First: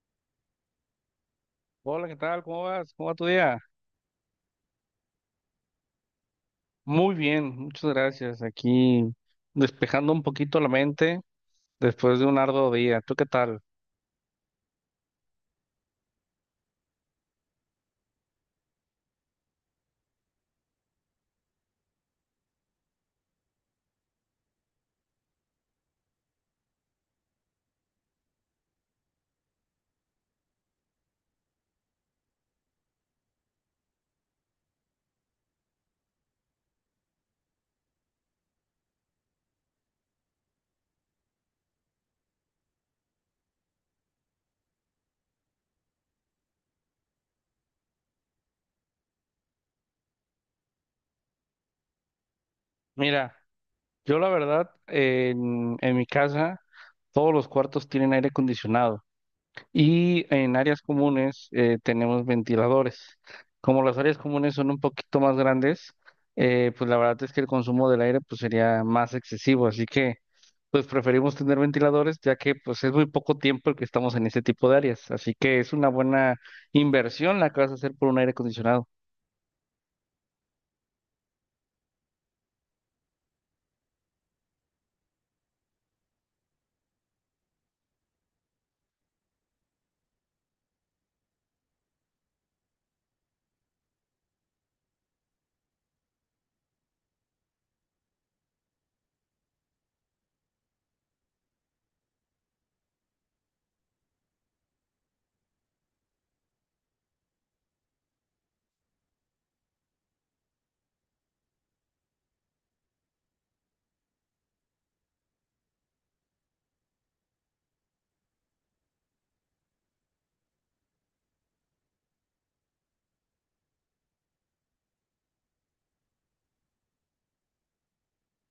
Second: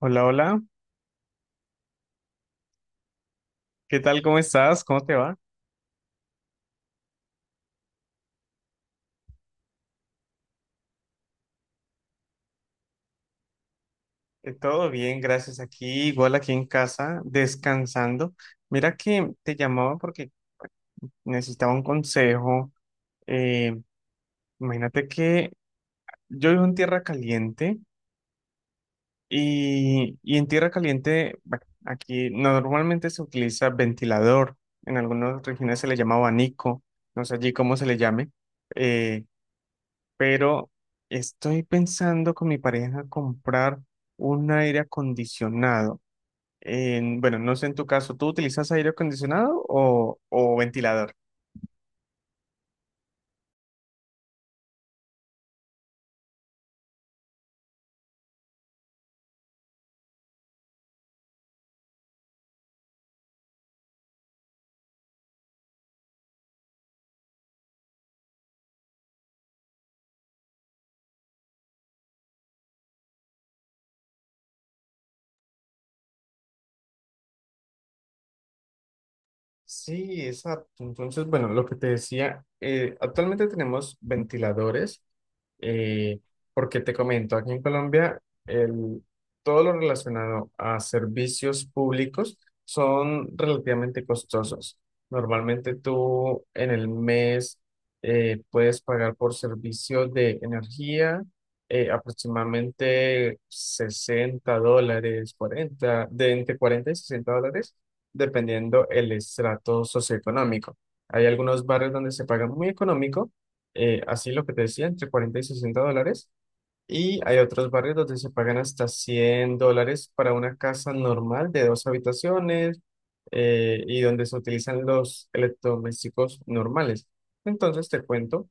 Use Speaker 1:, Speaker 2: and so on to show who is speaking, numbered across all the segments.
Speaker 1: Hola, hola.
Speaker 2: Hola, ¿qué tal? ¿Cómo vas? ¿Cómo va tu día?
Speaker 1: ¿Qué tal? ¿Cómo estás? ¿Cómo te va?
Speaker 2: Muy bien, muchas gracias. Aquí despejando un poquito la mente después de un arduo día. ¿Tú qué tal?
Speaker 1: Todo bien, gracias. Aquí, igual aquí en casa, descansando. Mira que te llamaba porque necesitaba un consejo. Eh, imagínate que yo vivo en Tierra Caliente y en Tierra Caliente, bueno, aquí normalmente se utiliza ventilador. En algunas regiones se le llama abanico. No sé allí cómo se le llame. Eh, pero estoy pensando con mi pareja comprar un aire acondicionado. Bueno, no sé en tu caso, ¿tú utilizas aire acondicionado o ventilador?
Speaker 2: Mira, yo la verdad, en mi casa todos los cuartos tienen aire acondicionado y en áreas comunes tenemos ventiladores. Como las áreas comunes son un poquito más grandes, pues la verdad es que el consumo del aire pues sería más excesivo. Así que pues preferimos tener ventiladores, ya que pues es muy poco tiempo el que estamos en este tipo de áreas, así que es una buena inversión la que vas a hacer por un aire acondicionado.
Speaker 1: Sí, exacto. Entonces, bueno, lo que te decía, actualmente tenemos ventiladores, eh, porque te comento, aquí en Colombia, el, todo lo relacionado a servicios públicos son relativamente costosos. Normalmente tú en el mes puedes pagar por servicios de energía aproximadamente $60, 40 de entre $40 y $60 dependiendo el estrato socioeconómico. Hay algunos barrios donde se paga muy económico, así lo que te decía, entre 40 y $60, y hay otros barrios donde se pagan hasta $100 para una casa normal de dos habitaciones y donde se utilizan los electrodomésticos normales. Entonces te cuento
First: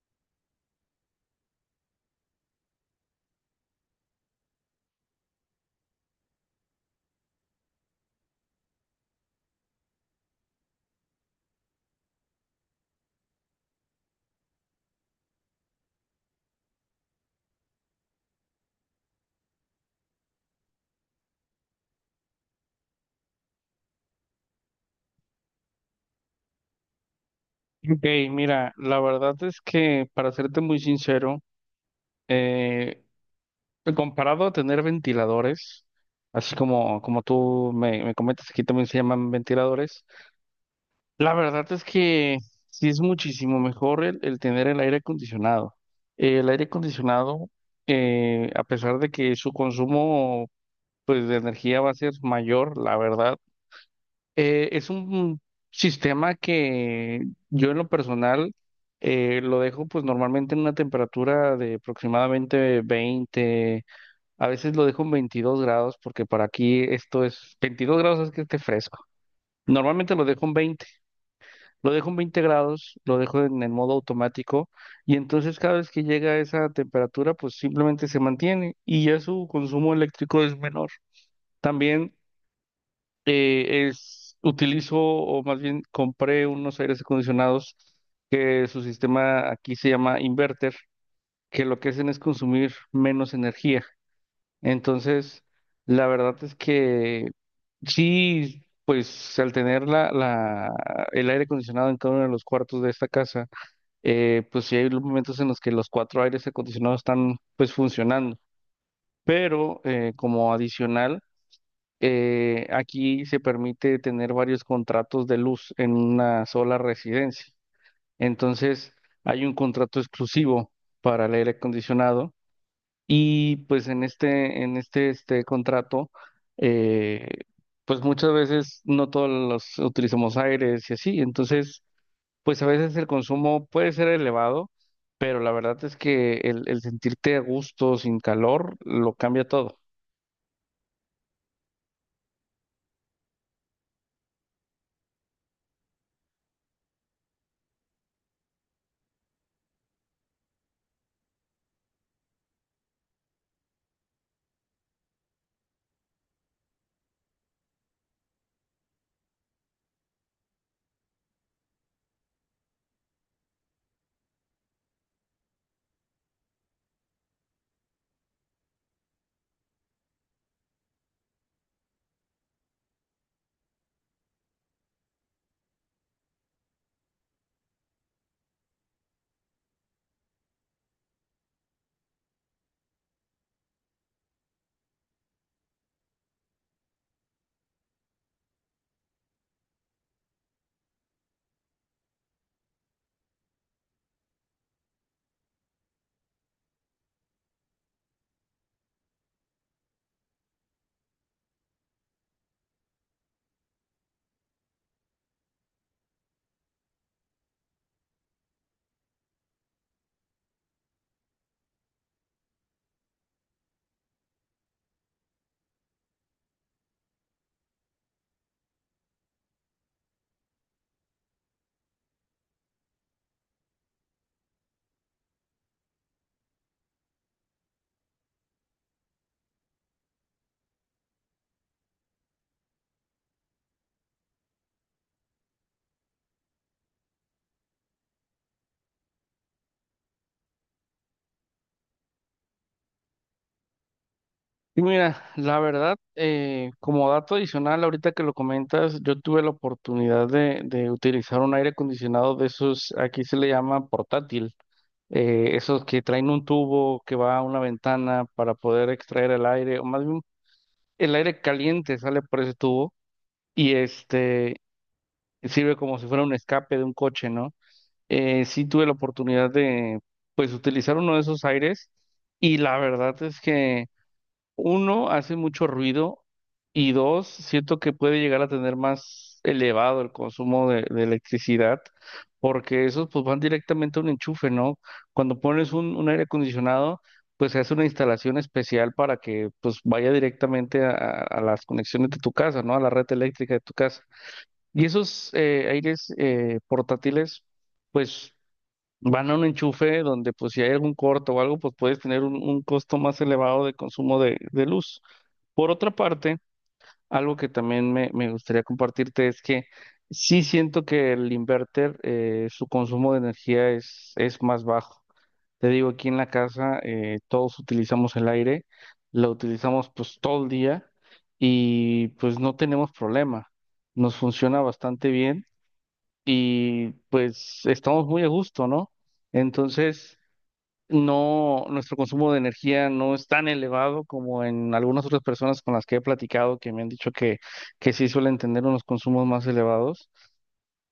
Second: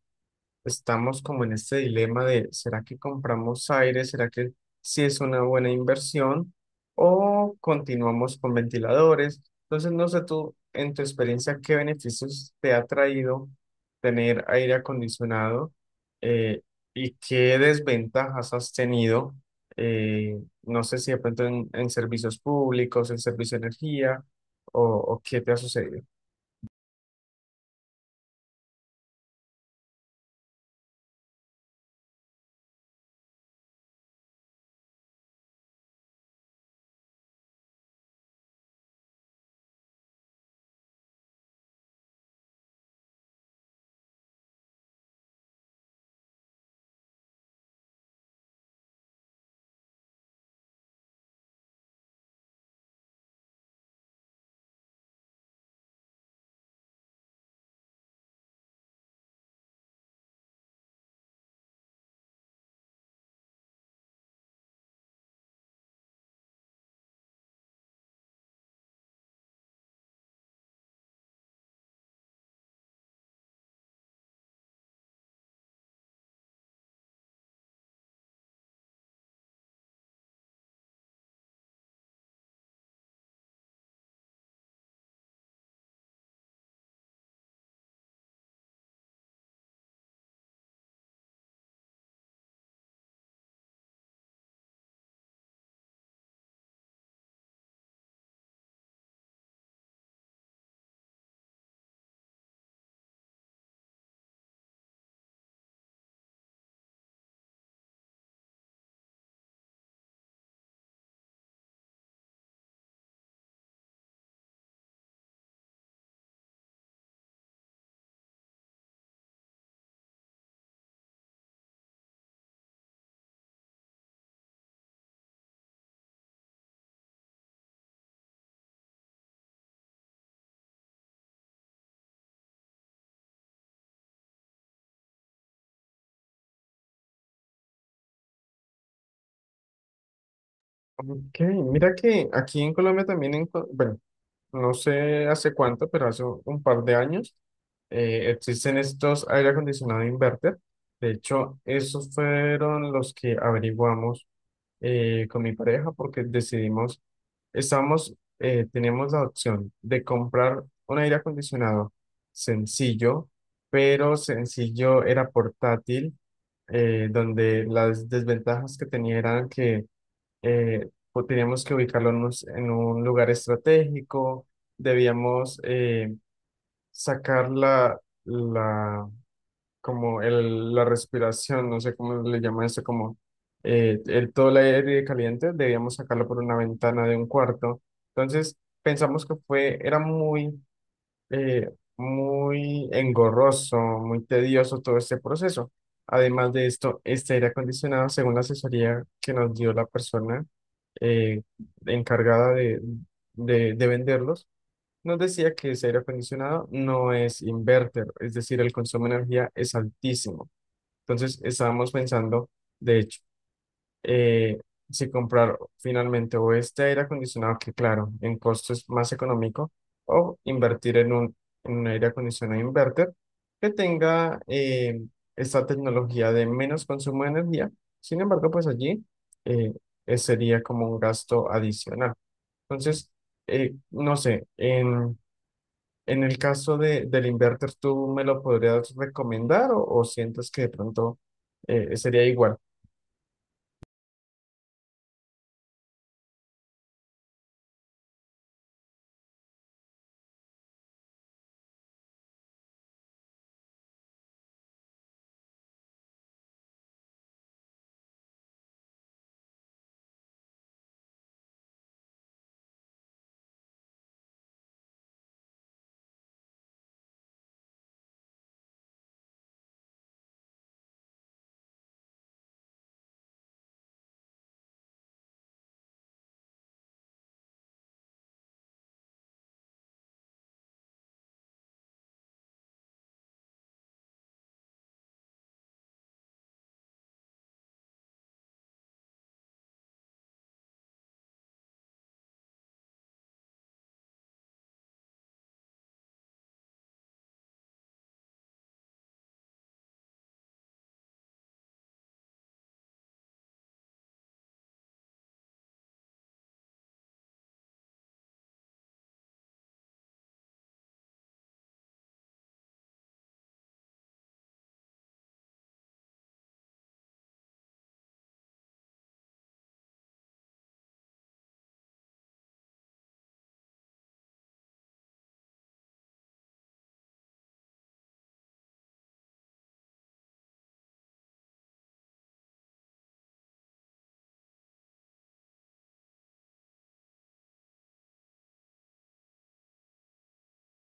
Speaker 1: estamos como en este dilema de, ¿será que compramos aire? ¿Será que sí es una buena inversión? ¿O continuamos con ventiladores? Entonces, no sé tú, en tu experiencia, ¿qué beneficios te ha traído tener aire acondicionado eh, y qué desventajas has tenido? Eh, no sé si de pronto en servicios públicos, en servicio de energía, o qué te ha sucedido.
Speaker 2: Ok, mira, la verdad es que para serte muy sincero, eh, comparado a tener ventiladores, así como, como tú me comentas, aquí también se llaman ventiladores. La verdad es que sí es muchísimo mejor el tener el aire acondicionado. El aire acondicionado, a pesar de que su consumo pues de energía va a ser mayor, la verdad. Es un sistema que yo en lo personal lo dejo pues normalmente en una temperatura de aproximadamente 20. A veces lo dejo en 22 grados, porque para aquí esto es, 22 grados es que esté fresco. Normalmente lo dejo en veinte grados, lo dejo en el modo automático y entonces cada vez que llega a esa temperatura pues simplemente se mantiene y ya su consumo eléctrico es menor. También utilizo, o más bien compré unos aires acondicionados que su sistema aquí se llama inverter, que lo que hacen es consumir menos energía. Entonces, la verdad es que sí, pues al tener el aire acondicionado en cada uno de los cuartos de esta casa, pues sí hay momentos en los que los cuatro aires acondicionados están pues funcionando. Pero como adicional, aquí se permite tener varios contratos de luz en una sola residencia. Entonces, hay un contrato exclusivo para el aire acondicionado y pues en este contrato, eh, pues muchas veces no todos los utilizamos aires y así. Entonces, pues a veces el consumo puede ser elevado, pero la verdad es que el sentirte a gusto, sin calor, lo cambia todo.
Speaker 1: Ok, mira que aquí en Colombia también, bueno, no sé hace cuánto, pero hace un par de años, existen estos aire acondicionado inverter. De hecho, esos fueron los que averiguamos con mi pareja porque decidimos, estamos teníamos la opción de comprar un aire acondicionado sencillo, pero sencillo era portátil, donde las desventajas que tenía eran que pues teníamos que ubicarlo en un lugar estratégico, debíamos sacar la, como el, la respiración, no sé cómo le llaman eso, como todo el aire caliente, debíamos sacarlo por una ventana de un cuarto. Entonces, pensamos que era muy eh, muy engorroso, muy tedioso todo este proceso. Además de esto, este aire acondicionado, según la asesoría que nos dio la persona eh, encargada de venderlos, nos decía que ese aire acondicionado no es inverter, es decir, el consumo de energía es altísimo. Entonces, estábamos pensando, de hecho, eh, si comprar finalmente o este aire acondicionado, que claro, en costo es más económico, o invertir en un aire acondicionado inverter que tenga esta tecnología de menos consumo de energía. Sin embargo, pues allí eh, sería como un gasto adicional. Entonces, no sé, en el caso de, del inverter, ¿tú me lo podrías recomendar o sientes que de pronto sería igual?
Speaker 2: Y mira, la verdad, como dato adicional, ahorita que lo comentas, yo tuve la oportunidad de utilizar un aire acondicionado de esos, aquí se le llama portátil, esos que traen un tubo que va a una ventana para poder extraer el aire, o más bien el aire caliente sale por ese tubo y este sirve como si fuera un escape de un coche, ¿no? Sí tuve la oportunidad de, pues, utilizar uno de esos aires y la verdad es que uno, hace mucho ruido y dos, siento que puede llegar a tener más elevado el consumo de electricidad, porque esos pues van directamente a un enchufe, ¿no? Cuando pones un aire acondicionado, pues se hace una instalación especial para que pues vaya directamente a, a las conexiones de tu casa, ¿no? A la red eléctrica de tu casa. Y esos aires portátiles, pues van a un enchufe donde pues si hay algún corto o algo, pues puedes tener un costo más elevado de consumo de luz. Por otra parte, algo que también me gustaría compartirte es que sí siento que el inverter, su consumo de energía es más bajo. Te digo, aquí en la casa todos utilizamos el aire, lo utilizamos pues todo el día y pues no tenemos problema. Nos funciona bastante bien y pues estamos muy a gusto, ¿no? Entonces no, nuestro consumo de energía no es tan elevado como en algunas otras personas con las que he platicado, que me han dicho que sí suelen tener unos consumos más elevados,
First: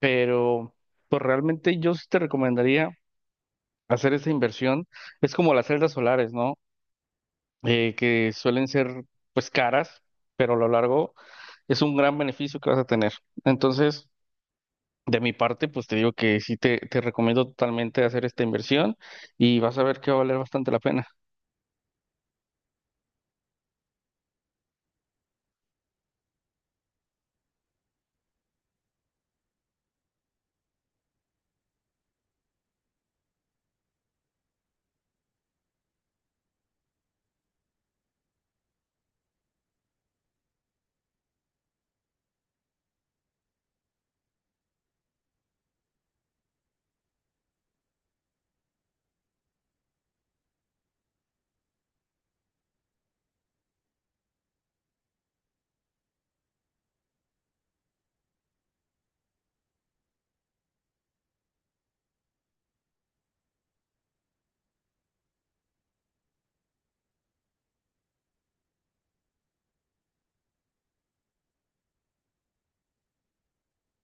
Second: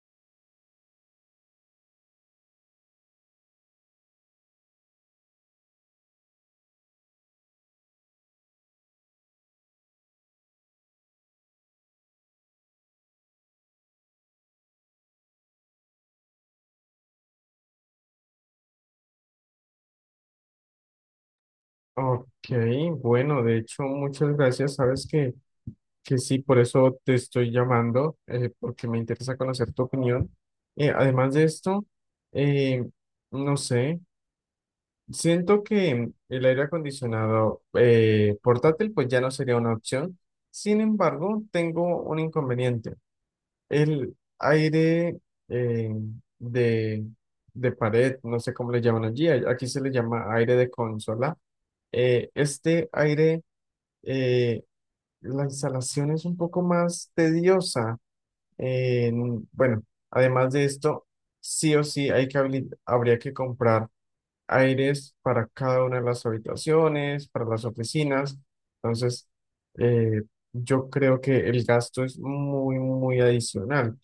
Speaker 2: pero pues realmente yo sí te recomendaría hacer esa inversión. Es como las celdas solares, ¿no? Que suelen ser pues caras, pero a lo largo es un gran beneficio que vas a tener. Entonces, de mi parte, pues te digo que sí te recomiendo totalmente hacer esta inversión y vas a ver que va a valer bastante la pena.
Speaker 1: Ok, bueno, de hecho, muchas gracias. Sabes que sí, por eso te estoy llamando, porque me interesa conocer tu opinión. Además de esto, eh, no sé, siento que el aire acondicionado portátil pues ya no sería una opción. Sin embargo, tengo un inconveniente. El aire eh, de, de pared, no sé cómo le llaman allí, aquí se le llama aire de consola. Este aire eh, la instalación es un poco más tediosa. Bueno, además de esto, sí o sí hay que habría que comprar aires para cada una de las habitaciones, para las oficinas. Entonces, eh, yo creo que el gasto es muy, muy adicional.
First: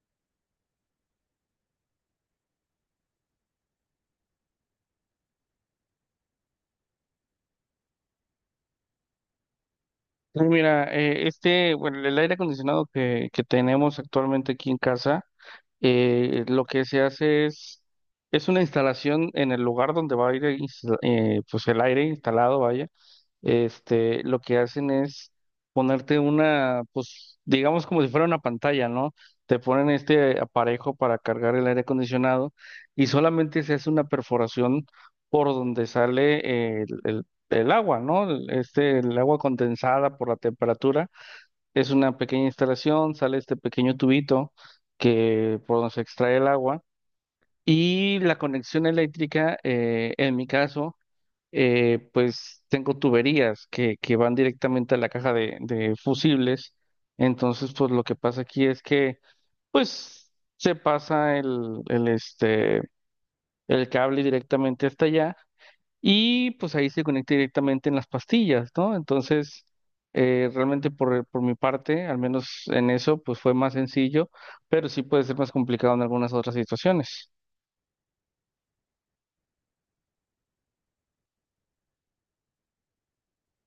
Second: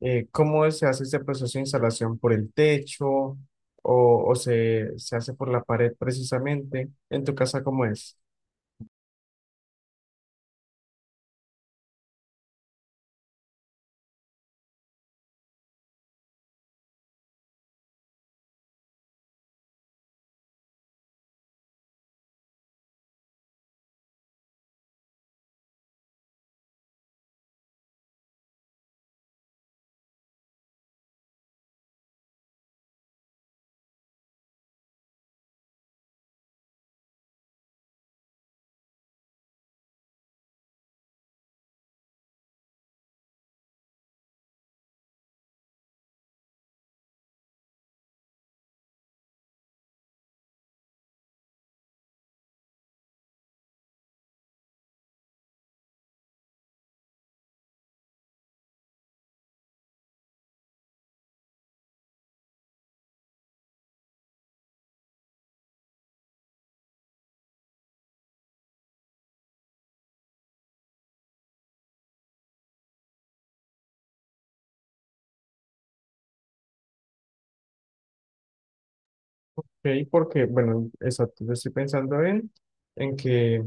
Speaker 1: ¿Cómo se hace este proceso de instalación? ¿Por el techo o se hace por la pared precisamente? ¿En tu casa cómo es?
Speaker 2: Sí, mira, bueno, el aire acondicionado que tenemos actualmente aquí en casa, lo que se hace es una instalación en el lugar donde va a ir pues el aire instalado. Vaya, este, lo que hacen es ponerte una, pues, digamos como si fuera una pantalla, ¿no? Te ponen este aparejo para cargar el aire acondicionado y solamente se hace una perforación por donde sale el agua, ¿no? El agua condensada por la temperatura. Es una pequeña instalación, sale este pequeño tubito que por donde se extrae el agua. Y la conexión eléctrica, en mi caso, pues tengo tuberías que van directamente a la caja de fusibles. Entonces, pues lo que pasa aquí es que, pues, se pasa el cable directamente hasta allá y pues ahí se conecta directamente en las pastillas, ¿no? Entonces, realmente por mi parte, al menos en eso, pues fue más sencillo, pero sí puede ser más complicado en algunas otras situaciones.
Speaker 1: Ok, porque, bueno, exacto, yo estoy pensando en que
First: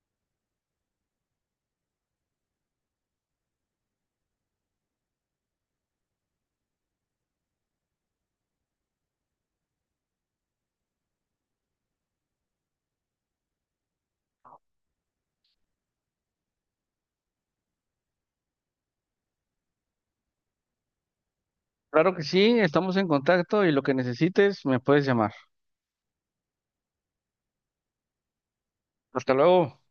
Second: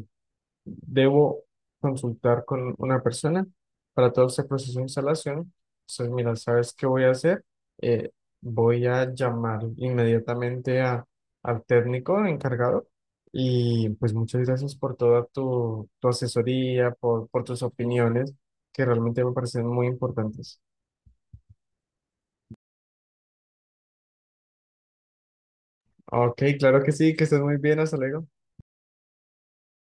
Speaker 1: debo consultar con una persona para todo este proceso de instalación. Entonces, mira, ¿sabes qué voy a hacer? Eh, voy a llamar inmediatamente al técnico encargado y pues muchas gracias por toda tu asesoría, por tus opiniones, que realmente me parecen muy importantes.
Speaker 2: Claro que sí, estamos en contacto y lo que necesites me puedes llamar.
Speaker 1: Ok, claro que sí, que estés muy bien, hasta luego.
Speaker 2: Hasta luego.